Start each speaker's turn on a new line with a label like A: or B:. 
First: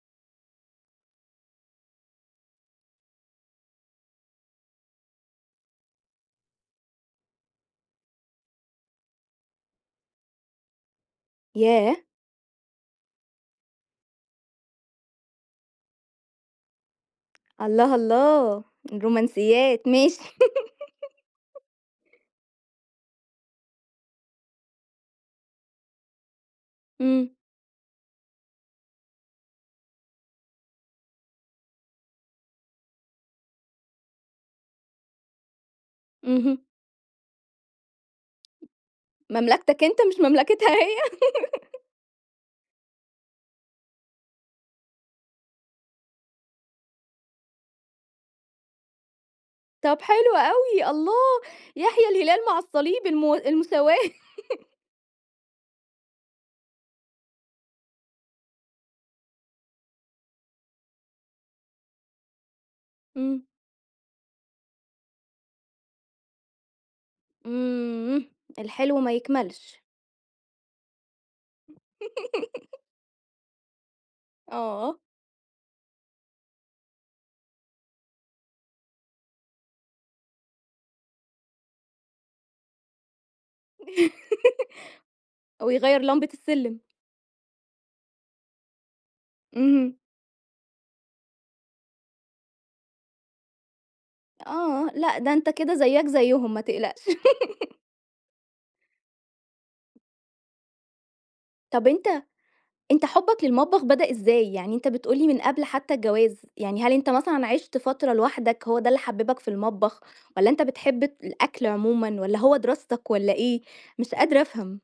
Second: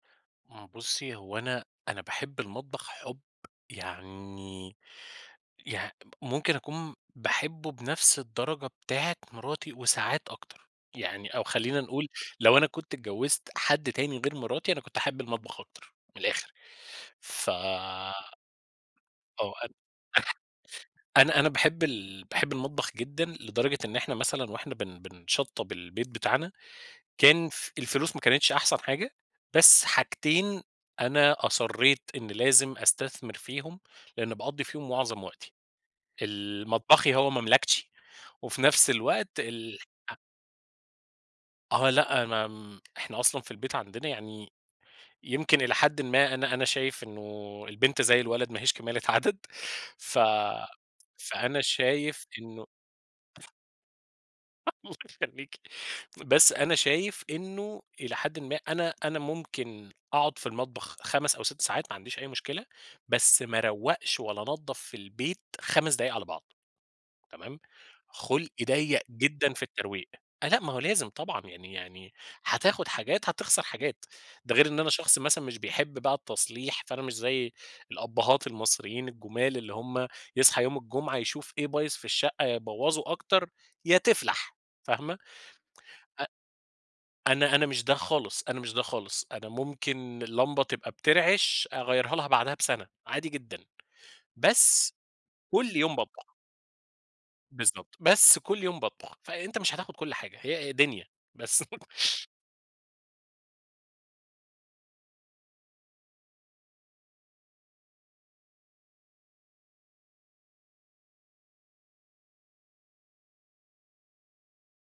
A: إمم. بُصي، هو أنا أنا باحب المطبخ حُب يعني يع ممكن أكون باحبه بنفْس الدرجة بتاعة مراتي وساعات أكتر. يعني أو خلّينا
B: ياه!
A: نقول لو أنا كنت اتجوزت حد تاني غير مراتي، أنا كنت هاحب المطبخ أكتر، من الآخر، ف
B: الله، الله!
A: آه. أ
B: رومانسيات، ماشي.
A: أنا أنا باحب ال باحب المطبخ جدًا، لدرجة إن إحنا مثلًا وإحنا بن بن بنشطَّب البيت بتاعنا،
B: إمم.
A: كان ف الفلوس ما كانتش أحسن حاجة، بس حاجتين أنا أصرِّيت إن لازم أستثمر فيهم، لأن باقضي فيهم معظم وقتي،
B: اهم.
A: ال مطبخي هو مملكتي وفي نفس الوقت الح
B: مملكتك أنت، مش مملكتها هي؟
A: آه، لأ، ما إحنا أصلًا في البيت عندنا يعني، يمكن إلى حدٍ ما أنا أنا شايف إنه البنت زي الولد ما هيش كمالة عدد
B: طَب،
A: ف
B: حلو أوي الله!
A: فأنا
B: يحيا
A: شايف
B: الهلال مع
A: إنه
B: الصليب، الم المساواة.
A: [unintelligible] يخليكِ. بس أنا شايف إنه إلى حدٍ ما أنا أنا ممكن أقعد في المطبخ 5 أو 6 ساعات، ما عنديش أي مشكلة، بس
B: إمم.
A: ما أروَّقش ولا انضَّف في البيت 5 دقايق على بعض، تمام،
B: إمم،
A: خُلقي
B: الحلو
A: ضيَّق
B: ما
A: جدًا في
B: يكملش.
A: الترويق. آآ، لأ ما هو لازم طبعًا يعني يعني حتاخد حاجات هتخسر حاجات، ده غير إن أنا
B: آه.
A: شخص مثلًا مش بيحب بقى التصليح، فأنا مش زي الأبهات المصريين الجُمال، اللي هُم يصحى يوم الجمعة يشوف إيه بايظ في الشقة، يا يبوَّظوا أكتر يا تِفْلَح، فاهمة.
B: أو يغيَّر
A: أ
B: لمبة السِلِم.
A: أنا أنا مش ده خالص، أنا مش ده خالص، أنا
B: اهم.
A: ممكن اللمبة تبقى بترعش، أغيرها لها بعدها بسَنَة، عادي جدًا،
B: آه.
A: بس
B: لأ، ده أنت كده
A: كل يوم
B: زَيّك
A: باطبخ.
B: زَيّهم، ما تقلقش.
A: بالضبط. بس كل يوم باطبخ، فأنت مش هتاخد كل حاجة هي دنيا بس.
B: طَب أنت أنت حُبك للمطبخ بدأ إزاي؟ يعني أنت بتقول لي من قبل حتى الجواز، يعني هل أنت مثلًا عِشت فترة لوحدك، هو ده اللي حببك في المطبخ والّا أنت بتحب الأكل عمومًا والّا هو دراستك والّا إيه؟ مش قادرة أفهم.